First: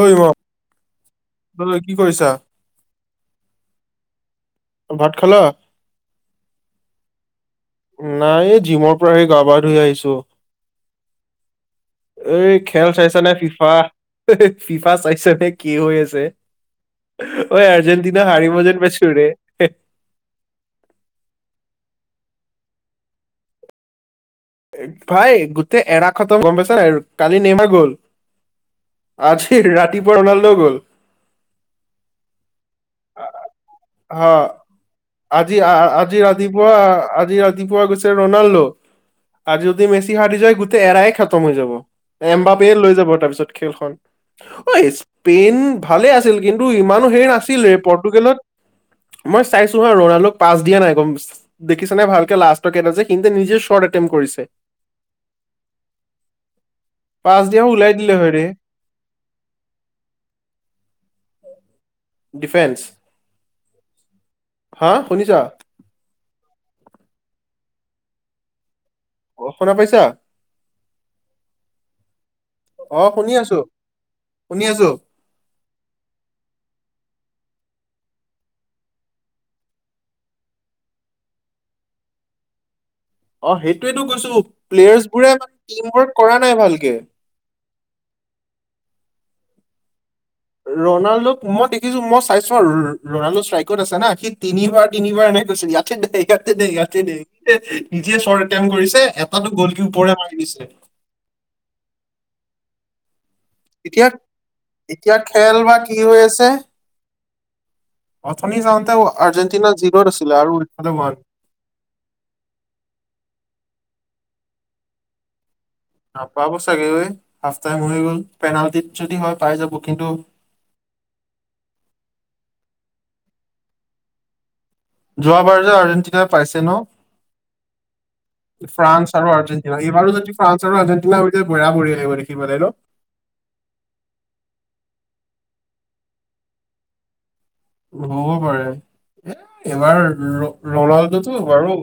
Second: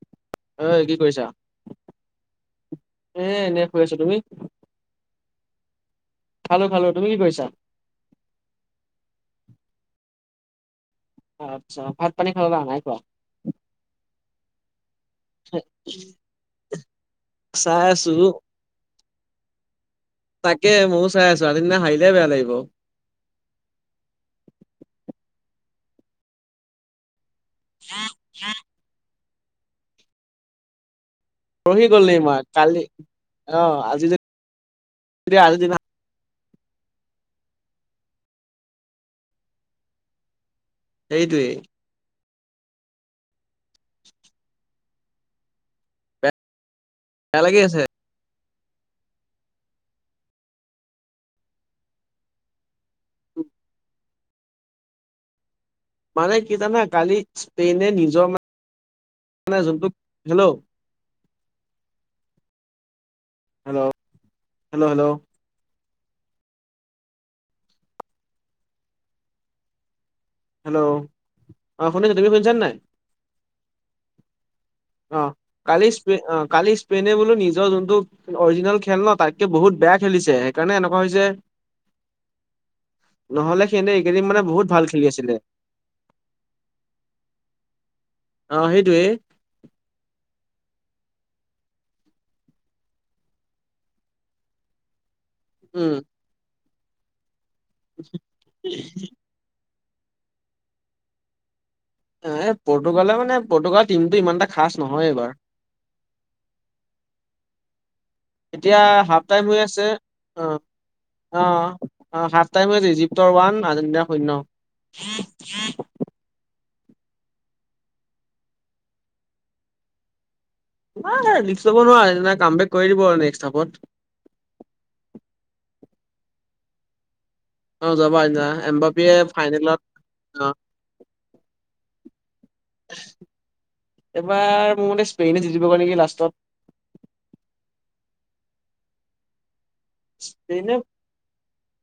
ঐ ম অই কি কৰিছা? ত কি কৰিছা? এ এনে শুই আছো তুমি? ভাত খালা খালো খালো। তুমি কি কৰিছা? নাই এই জিমৰ পৰা সি গা পা ধুই আহিছো। আত্চ্ছা। এই খেল চাইছা নে ফিফা? ফিফা চাইছা নে কি হৈ আছে? ঐ চাই আছো আৰ্জেণ্টিনা হাৰিব যেন পাইছো ৰে। তাকে ময়ো চাই আছো। আৰ্জেণ্টিনা হাৰিলেহে বেয়া লাগিব। ভাই গোটে এৰা খত গম পাইছ কালি নেইমাৰ গল। আজি ৰাতিপুৱা ৰনাল্দ গ'ল। পৰহি গ'ল নেইমাৰ। কালি অ আজি আজি অ দিনা আজি ৰাত ৰাতিপুৱা আজি ৰাতিপুৱা গৈছে ৰনাল্ডো। আজি যদি মেচি হাৰি যায় গোটেই এৰাই খাতম সেইটোৱে হৈ যাব। এম্বাপেয়ে লৈ যাব তাৰপিছত খেলখন। ঐ স্পেইন ভালে বেয়া আছিল কিন্তু ইমানো বেয়া লাগি নাছিল ৰে আছে। পৰ্টুগালত মই চাইছো হা ৰনাল্ডোক পাছ দিয়া নাই। গম দেখিছানে ভালকে লাষ্টৰ কেইটা যে সিনতে নিজে শ্বৰ্ট এটেম্প্ত কৰিছে। মানে কি জানা কালি পাছ দিয়া হয় স্পেইনে ওলাই দিলে নিজৰ হয় [unintelligible] ৰে মানে যোনটো, হেল্ল ডিফেন্স হেল্ল' হেল্ল' হা হেল্ল' শুনিছা? অ শুনা পাইছা? হেল্ল' অ শুনিছো, তুমি শুনিছা নে নাই? অ শুনি আছো, শুনি আছো। অ কালি স্পে অ কালি স্পেইনে বোলো নিজৰ যোনটো অৰিজিনেল খেল ন তাতকে বহুত বেয়া খেলিছে, সেইকাৰণে এনেকুৱা হৈছে। [inaudible] অ নহ'লে সিহঁতে সেইটোৱেটো এইকেইদিন কৈছো। মানে বহুত ভাল খেলি আছিলে। প্লেয়াৰ্চবোৰে টিম ৱৰ্ক কৰা নাই ভালকে। অ সেইটোৱেই। ৰনাল্ডোক মই দেখিছো মই চাইছো আৰু ৰনাল্ডো ষ্ট্ৰাইকত আছে না। হি তিনিবাৰ তিনিবাৰ নে কৈছে ইয়াতে উম। দে, ইয়াতে দে, ইয়াতে দে। নিজে চৰ্ট এটেম্প্ত কৰিছে। এ তাতো গলকি ওপৰে মাৰি দিছে। এ পৰ্টুগালে মানে পৰ্টগাল এতিয়া টিমটো ইমান এটা খাচ নহয় এতিয়া এইবাৰ। খেল বা কি হৈ আছে অথনি এতিয়া যাওঁতে হাফ টাইম হৈ আৰ্জেণ্টিনা আছে। জিৰ'ত আছিলে অ' আৰু ইফালে মা অ, অ হাফ টাইম হৈ ৰিজিপ্তৰ ওৱান, আৰ্জেণ্টিনা শূন্য। [inaudible] নাপাব চাগে ঐ। হাফ টাইম হৈ গল। পেনাল্টিত যদি হয় পাই যাব কিন্তু [unintelligible] ৰিস্ক লব নোৱাৰে। আৰ্জেণ্টিনাই কাম বেক কৰি দিব নেক্সট হাফট। যোৱাবাৰ যে আৰ্জেণ্টিনাই পাইছে ন? অ যোৱাবাৰ আ ফ্ৰান্স আৰু আৰ্জেণ্টিনা। এইবাৰো যদি অ' ফ্ৰান্স আৰু আৰ্জেটিনা হৈতে বৰা বঢ়িয়া লাগিব দেখিবলৈ ন? এইবাৰ মোৰ মতে স্পেইনে জিকিবগে নেকি লাষ্টত। হ'ব পাৰে। এ এইবাৰ ৰ স্পেইনে ৰনাল্ডটো বাৰু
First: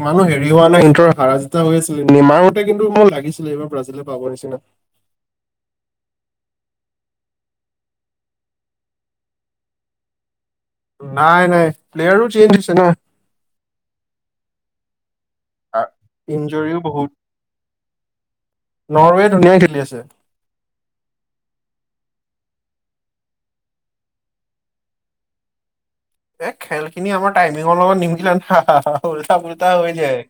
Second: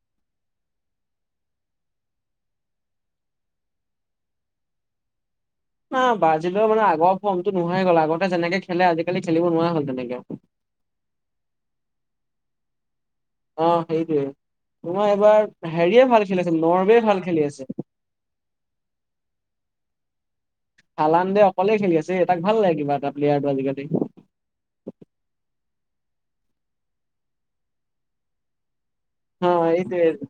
ইমানো হেৰি হোৱা নাই। ইনতৰ হাৰা জিতা হৈ আছিলে। নিমাওতে কিন্তু মই লাগিছিল এইবাৰ ব্ৰাজিল পাব নিচিনা। না ব্ৰাজিলৰ মানে আগৰ ফৰ্মটো নোহোৱা হৈ গ'ল। আগতে যেনেকে খেলে আজি-কালি খেলিব নোৱাৰা হ'ল তেনেকে। নাই নাই প্লেয়াৰো চেঞ্জ হৈছে না। অ সেইটোৱেই। তোমাৰ এইবাৰ হেৰিয়ে ভাল খেলি আছে, ইঞ্জৰিও নৰৱে বহুত ভাল খেলি আছে। নৰৱে ধুনীয়া খেলি আছে। হালানদে অকলে খেলি আছে। এ তাক ভাল লাগে কিবা এটা প্লেয়াৰটো আজি-কালি। এ খেলখিনি আমাৰ টাইমিঙৰ লগত নিমিলে না। [unintelligible] অ পুল্টা হৈ এইটোৱেই। যায়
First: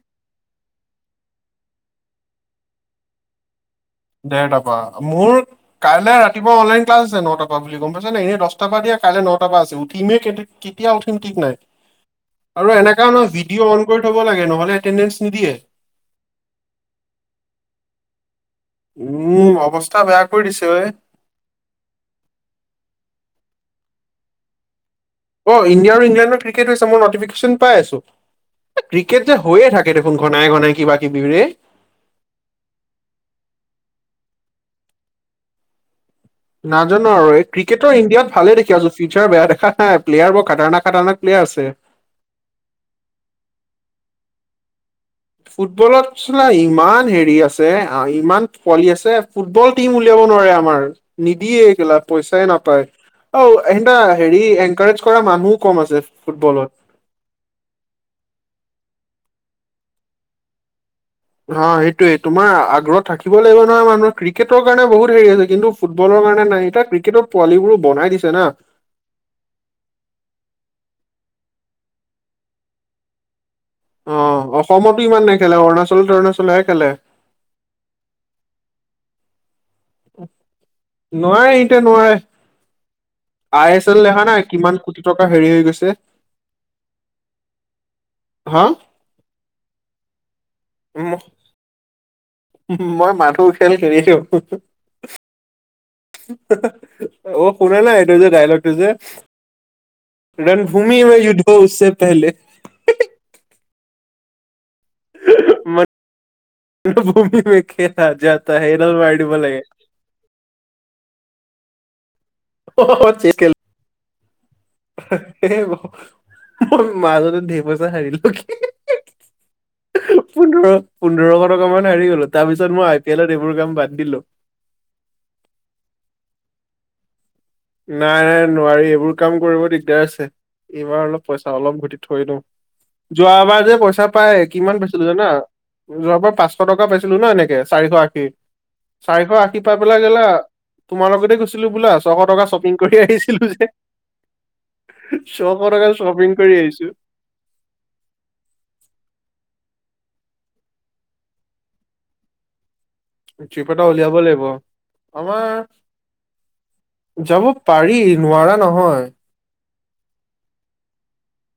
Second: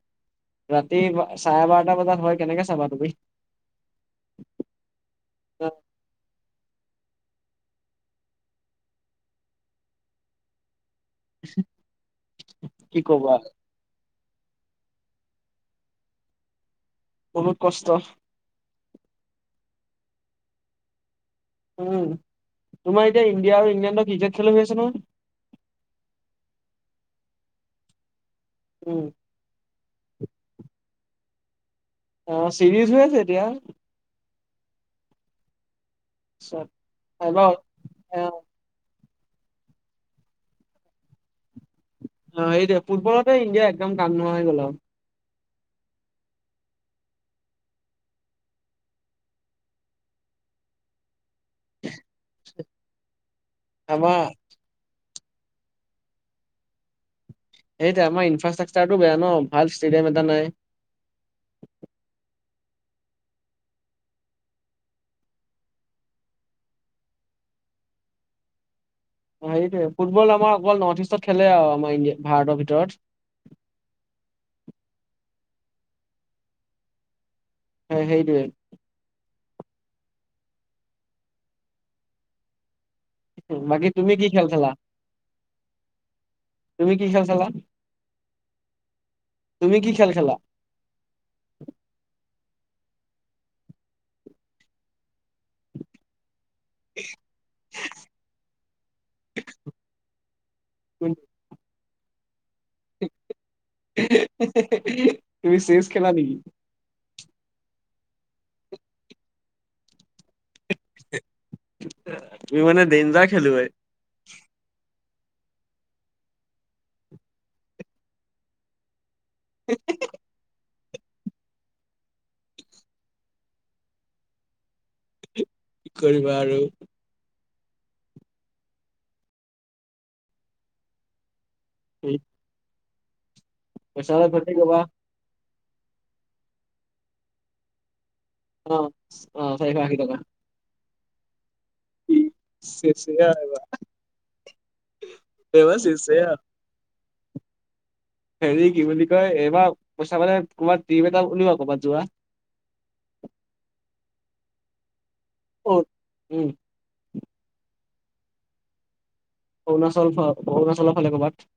ৰাতি বা চাৰে বাৰটা বজাত হয় কেনেকে চাবা তুমি? ডেৰটা পা মোৰ কাইলে ৰাতিপুৱা অনলাইন ক্লাছ আছে নটা পৰা বুলি গম পাইছ নাই, এনেই দছটা পা দিয়ে কাইলে নটা পা আছে। উঠিমেই কেই কিতিয়া উঠিম ঠিক নাই, আৰু কি এনেকা ন ক'বা ভিডিঅ' অন কৰি থব লাগে নহ'লে এটেণ্ডেঞ্চ নিদিয়ে। বহুত কষ্ট। উম, অৱস্থা বেয়া কৰি দিছে ঐ। উম, তোমাৰ এতিয়া ইণ্ডিয়া আৰু ইংলেণ্ডৰ ক্ৰিকেট খেলো হৈ আছে নহয়। অ', ইণ্ডিয়া আৰু ইংলেণ্ডৰ ক্ৰিকেট হৈছে মই নটিফিকেশ্যন পাই আছো। এ উম, ক্ৰিকেট হৈয়ে থাকে দেখোন ঘনাই ঘনাই কিবা কিবি ৰে। অ', চিৰিজ হৈ আছে এতিয়া। চব নাজানো আৰু এই এবাৰ ক্ৰিকেটৰ ইণ্ডিয়াত অ', ভালে দেখি আ ফিউচাৰ বেয়া দেখা নাই, প্লেয়াৰ বৰ খাটাৰনাক খাটাৰনাক প্লেয়াৰ আছে। অ', এইটোৱেই ফুটবলতে ইণ্দিয়া একদম কাম নোহোৱা হৈ গল আও। ফুটবলত চালা ইমান হেৰি আছে, আ ইমান পোৱলি আছে। ফুটবল টিম উলিয়াব নোৱাৰে আমাৰ। নিদিয়ে কেলা পইচাই নাপায়। অ', এ আমাৰ হেৰি এনকাৰ কৰা মানুহ কম আছে, ফুটবলত। এইতিয়া আমাৰ ইনফ্ৰাষ্ট্ৰাকচাৰটো বেয়া ন, ভাল ষ্টেডিয়াম এটা নাই। অ', সেইটোয়ে তোমাৰ আগ্ৰহ থাকিব লাগিব নহয় মানুহৰ, ক্ৰিকেটৰ কাৰণে বহুত হেৰি আছে কিন্তু ফুটবলৰ কাৰণে নাই। এতিয়া ক্ৰিকেটত পোৱালীবোৰো বনাই দিছে না। সেইটোৱে ফুটবল আমাৰ অকল নৰ্থ ইষ্টত খেলে আও আমাৰ ইণ্ডিয়া, ভাৰতৰ ভিতৰত। অ', অসমতো ইমান নেখেলে অৰুণাচল-তৰুণাচলতহে খেলে। হয়, সেইটোৱেই। নোৱাৰে, ইনতে নোৱাৰে। আই এছ বাকী এল তুমি দেখা কি নাই খেল খেলা? কিমান কোটি টকা হেৰি হৈ গৈছে। তুমি কি খেল খেলা? হা? তুমি কি খেল খেলা? উম, মই মাথো খেল খেলিছো। অ', শুনা নাই এতো যে ডায়লগ তোজে? ৰণভূমি মে যুদ্ধ হ উছে পহেলে তুমি চেচ খেলা নিকি? মন ভূমি মে খেলা যাত হে, এদাল মাৰিদিব লাগে। [unintelligible] তুমি মানে দনজাৰ খেলোৱৈ। হে, মোৰ মাজতে ধেৰ পইচা হাৰিলো কি পোন্ধৰ-পোন্ধৰশ টকা মান হাৰি গলো, তাৰ পিছত মই আই পি এলত এইবোৰ কাম বাদ দিলো। কি কৰিবা আৰু। নাই নোৱাৰি, এইবোৰ কাম কৰিব দিগদাৰ আছে। এইবাৰ অলপ পইচা অলপ ঘটি থৈ লওঁ। যোৱা বাৰ যে পইচা অলপ পায়, ঘটি কিমান কবা পাইছিলো জানা, যোৱাবাৰ পৰা পাঁচশ টকা পাইছিলো ন এনেকে চাৰিশ আশী অ চাৰিশ অ আশী পাই চাৰিশ পেলাই টকা। লা, তোমাৰ লগতে গৈছিলো বোলা ছশ টকা শ্বপিং কৰি চেচেয়া আহিছিলো যে, ছশ এইবাৰ টকাত চেচেয়া। শ্বপিং কৰি আহিছো। হেৰি কি বুলি কয়, এইবাৰ পইচা পালে কবাত ট্ৰিপ এটা উলোৱা কবাত যোৱা। ট্ৰিপ এটা উলিয়াব লাগিব। ক'ত? উম আমাৰ যাব পাৰি নোৱাৰা নহয়। অৰুণাচল ফা, অৰুণাচলৰ ফালে ক'বাত।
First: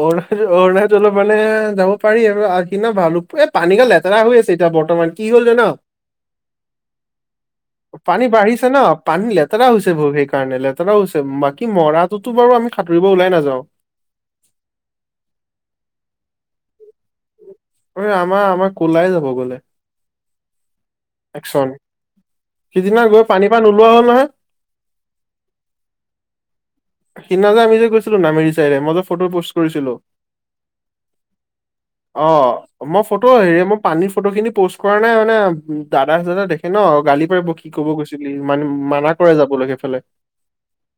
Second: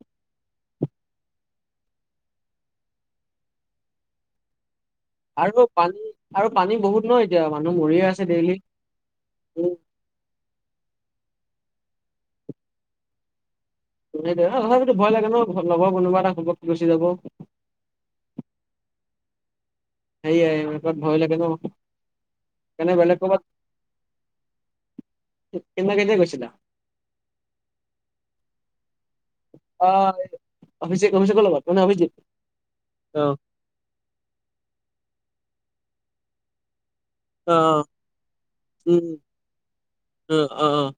অৰুণাচল-অৰুণাচলত মানে যাব পাৰি আৰু আগদিনা ভাল, এই পানীগাল লেতেৰা হৈ আছে এতিয়া বৰ্তমান। কি হল আৰু জান, পানী আৰু পানী বহুত ন এতিয়া মানুহ মৰিয়ে আছে পানী ডেইলি। বাঢ়িছে ন পানী লেতেৰা উম, হৈছে বৰ বে কাৰণে, লেতেৰা হৈছে বাকী মৰাটোতো বাৰু আমি সাতুৰিব ওলাই নাযাওঁ। [unintelligible] সেই তথাপিতো ভয় লাগে, লগৰ কোনোবা এটা ঘপক কে গুচি যাব। ঐ, আমাৰ আমাৰ কলাই যাব গ'লে। সেয়াই ভয় লাগে ন, একচন এনে সিদিনা বেলেগ গৈ কবাত? পানীৰ পৰা নোলোৱা হ'ল নহয় [unintelligible] গৈছিলা? সিদিনা যে আমি যে গৈছিলো নামেৰি চাইডে মই যে ফটো পষ্ট কৰিছিলো, অ' অভিষেক অভিষেকৰ লগত মানে অভিজিত। অ, মই ফটো অ' হেৰি মোক পানীৰ ফটোখিনি পোষ্ট কৰা নাই মানে দাদা- চাদাই দেখে ন' গালি তই বা অ' কি অ' কব গৈছিলি উম, মান-মানা কৰে যাবলে সেইফালে। [unintelligible] অ,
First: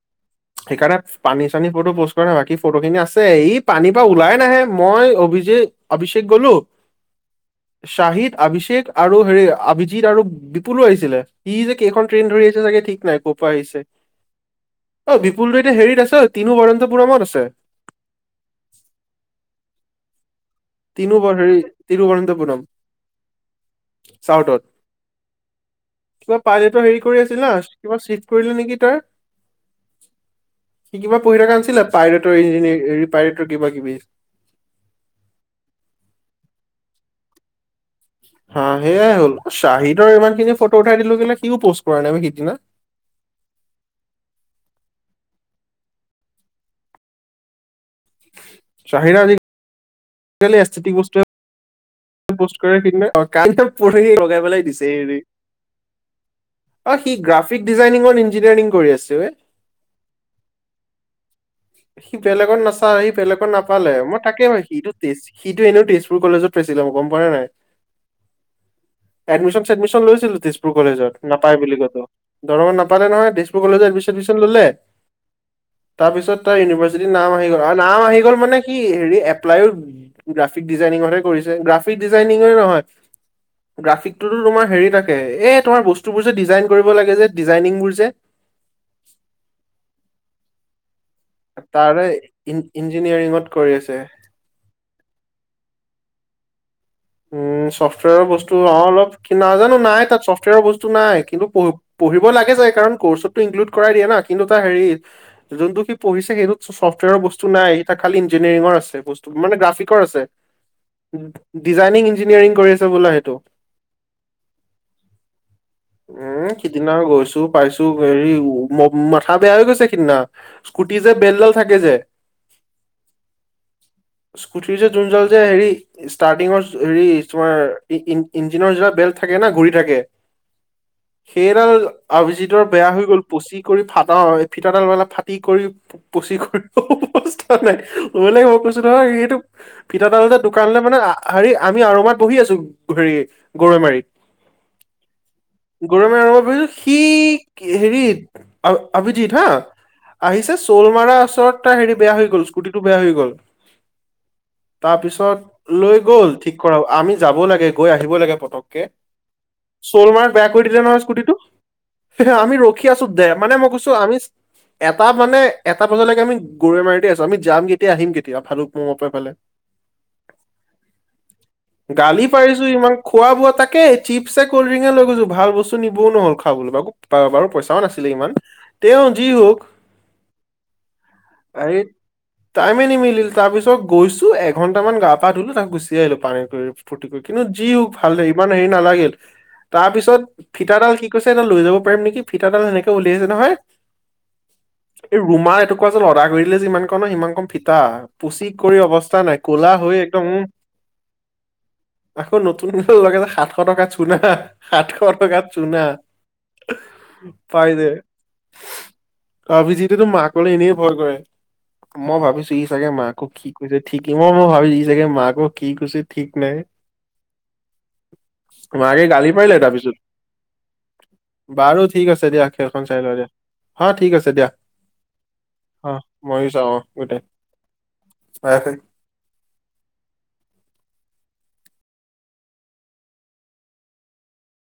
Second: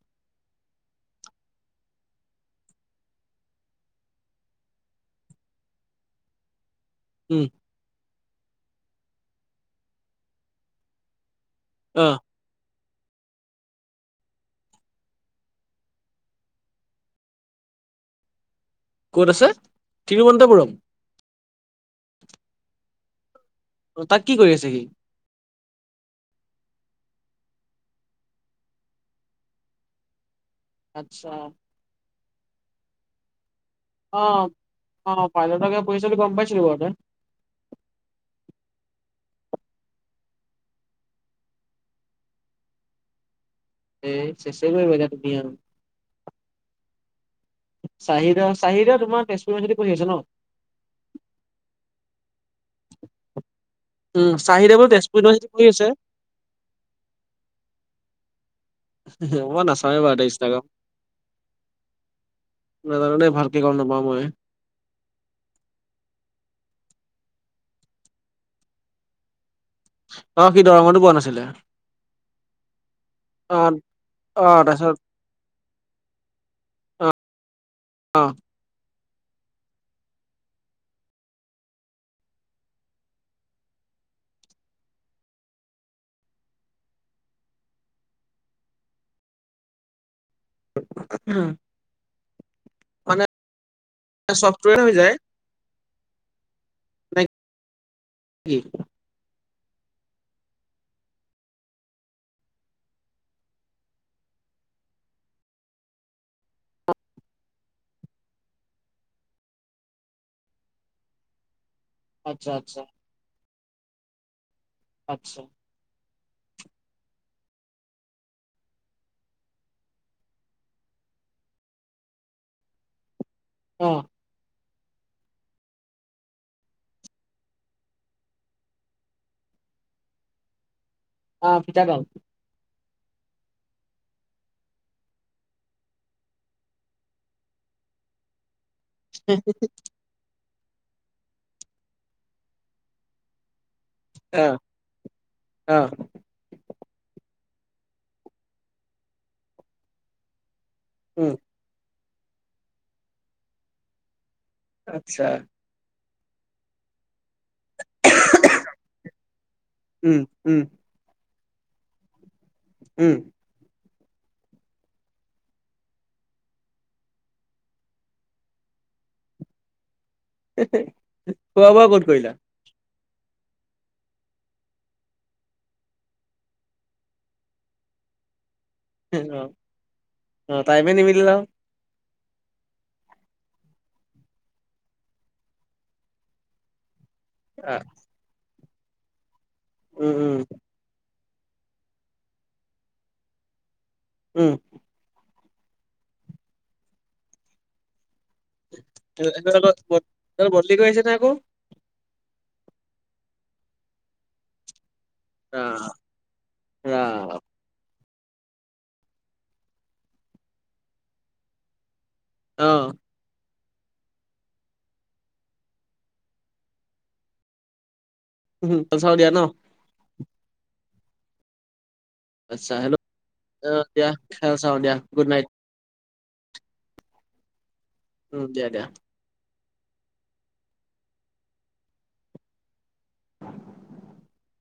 সেইকাৰণে পানী চানী ফটো পোষ্ট কৰা নাই বাকী ফটো খিনি আছে, ই পানীৰ পৰা ওলাই নাহে মই অভিজিত অভিষেক গলো উম, শাহিদ, অভিষেক আৰু হেৰি অভিজিত আৰু বিপুলো আহিছিলে। সি যে কেইখন অ' ট্ৰেইন ধৰি আছে চাগে ঠিক নাই ক'ৰ পৰা আহিছে, এ দী ফুলটো এতিয়া হেৰিত আছে, তিনো বৰন্তপুৰমত আছে। ক'ত আছে, তিৰুৱন্তপুৰম? তিনোবৰ হেৰি, তিৰুৱৰন্তপুৰম, অ' তাত কি কৰি চাউথত। আছে [inaudible] সি? কিবা পাইলেটৰ হেৰি কৰি আছিল ন' কিবা চিট কৰিলে নেকি তই? সি কিবা আচ্ছা পঢ়ি থকা আছিলে পাইলটৰ ইঞ্জিনাৰ পাইলটৰ কিবা কিবি। অ', অ, পাইলটৰকে পঢ়িছোঁ কিবা গম [unintelligible] হা সেয়াই হল, শ্বাহিদৰ ইমান খিনি ফটো উঠাই দিলো কিন্ত সিও পোষ্ট কৰা নাই সিদিনা। এ চেচেই [unintelligible] তুমি আৰু। চাহিদাও চাহিদাও শ্বাহিদে তোমাৰ তেজপুৰ ইউনিভাৰ্চিটিত পঢ়ি আছে ন'? আজিকালি এস্থিতিক বস্তুয়ে। পষ্ট কৰে সেইদিনা অ, কালিতো পৰহি উম, লগাই পেলাই চাহিদা বাৰু দিছে। তেজপুৰ হেৰি ইউনিভাৰ্চিটিত পৰি আছে। অ', সি গ্ৰাফিক ডিজাইনিং আৰু ইঞ্জিনিয়াৰিং কৰি আছে বে। মই নাচাওঁৱে বাৰু দে ইনষ্টাগ্ৰাম। সি বেলেগত নাচাই সি নাজানো দেই বেলেগত ভালকে গম নাপালে, নাপাওঁ মই তাকে ভা সিটো তেজ, সিটো এনেও তেজপুৰ কলেজত পাইছিলে গম পাইছে নে নাই? এডমিশ্যন ছেডমিশ্যন লৈছিলো অ সি তেজপুৰ দৰঙতো পোৱা কলেজত নাছিলে নাপাই বুলি কতো। দৰঙত নাপালে নহয় অ তেজপুৰ কলেজত এডমিছন [unintelligible] অ ল'লে। তাৰপিছত তাৰপিছত তাৰ ইউনিভাৰ্চিটিত নাম আহি গ'ল আৰু নাম আহি অ গল মানে কি হেৰি এপ্লাইও গ্ৰাফিক ডিজাইনিঙৰ হে কৰিছে গ্ৰাফিক ডিজাইনিঙৰে নহয় গ্ৰাফিকটোতো তোমাৰ হেৰি থাকোঁ এ তোমাৰ বস্তুবোৰ যে ডিজাইন কৰিব লাগে যে ডিজাইনিংবোৰ যে [unintelligible] তাৰে, ইন-ইঞ্জিনিয়াৰিঙত কৰি আছে। এ চফ্টৱেৰে হৈ যায়। নে উম, চফ্টৱেৰ বস্তু কি অ-অলপ কি নাজানো নাই তাত ছফ্টৱেৰ বস্তু নাই, কিন্তু পঢ় পঢ়িব লাগে যায় কাৰণ কৰ্চতটো ইনক্লুড কৰাই দিয়া না কিন্তু তাৰ হেৰি, যোনটো সি পঢ়িছে সেইটোত চফ্টৱেৰৰ বস্তু নাই এটা খালি ইঞ্জিনিয়াৰিঙৰ আছে বস্তু, মানে গ্ৰাফিকৰ আছে। ডিজাইনিং আচ্ছা ইঞ্জিনিয়াৰিং কৰি আচ্ছা আছে বোলে সেইটো। আচ্ছা। উম, সিদিনা গৈছো পাইছো হেৰি, মাথা বেয়া হৈ গৈছে সিদিনা। স্কুটিৰ যে বেলডাল থাকে যে অ', স্কুটি যে যোন [unintelligible] যে হেৰি ষ্টাৰ্টিঙৰ হেৰি তোমাৰ, ইন-ইঞ্জিনৰ যিটো বেল্ট থাকে ন' ঘূৰি থাকে। অ সেইডাল, ফিতাডাল অভিজিত ভিতৰ বেয়া হৈ গ'ল পচি কৰি ফাটা হৈ ফিটাডাল [unintelligible] ফাটি কৰি [unintelligible] নহয় সেইটো ফিটা দাল যে দোকান লে মানে হাৰি আমি আৰামত বহি আছো, হেৰি গৰৈমাৰীত। অ অ গৰমে ৰব বিজ - সি হেৰিত অভিজিত হা আহিছে চ'ল মাৰা উম ওচৰত হে বেয়া হৈ গল স্কুটিটো বেয়া হৈ গল। আচ্ছা তাৰপিছত লৈ গ'ল ঠিক কৰা আমি যাব লাগে। গৈ আহিব লাগে পতককে, চ'ল উম মাৰ্ক বেয়া উম কৰি দিলে নহয় স্কুটিটো। আমি ৰখি আছো উম দে, মানে মই কৈছো আমি এটা মানে এটা বজালৈকে আমি গৰৈমাৰিতে আছো, আমি যাম কেতিয়া আহিম কেতিয়া ভালুক পুঙৰ পৰা পালে- [inaudible] বোৱা ক'ত গালি কৰিলা পাৰিছো ছো, ইমান খোৱা বোৱা তাকে চিপছে কল্ড ড্ৰিংকে লৈ গৈছো ভাল বস্তু নিবও নহল খাবলৈ। তাৰ বাৰু পইছাও নাছিলে ইমান। তেওঁ যি অ হওক অ টাইমে নিমিলিলে আও হেৰি টাইমে নিমিলিল তাৰ পিছত গৈছো এঘন্টামান গা পা ধুলো তাক গুচি আহিলো পানী কৰি ফূৰ্তি কৰি কিন্তু যি অ হ ভাল ইমান হেৰি নালাগিল, তাৰ উম উম পিছত ফিটাডাল কি কছে এইডাল লৈ যাব পাৰিম নেকি, ফিটাদাল সেনেকে উলিয়াইছে নহয়। উম। এই ৰুমা এটুকুা যে লদা কৰিলে যিমান কন, সিমান কন ফিতা। পুচি কৰি অৱস্থা নাই ক'লা হৈ একদম দেৰিকৈ আহিছে ন আকৌ। আকৌ নতুনক লগে যে সাতশ টকাত চুনা। সাতশ টকাত চুনা ৰাম ৰাম পাই যে অভিজিতেতো মাকলৈ এনেই ভয় কৰে, মই ভাবিছো। সি অ চাগে মাকো কি কৈছে ঠিক ই মই মই ভাবিছো ই চাগে মাকো। কি কৈছে ঠিক নাই, খেল মাকে চাও গালি দিয়া ন পাৰিলে তাৰপিছত- বাৰু ঠিক আছে দিয়া আচ্ছা খেলখন হেল্ল' চাই লওঁ দিয়া অ হা ঠিক আছে দিয়া। খেল চাও গুড নাইট অ মইয়ো চাওঁ অ গোটেই উম বাই দিয়া দিয়া। [unintelligible]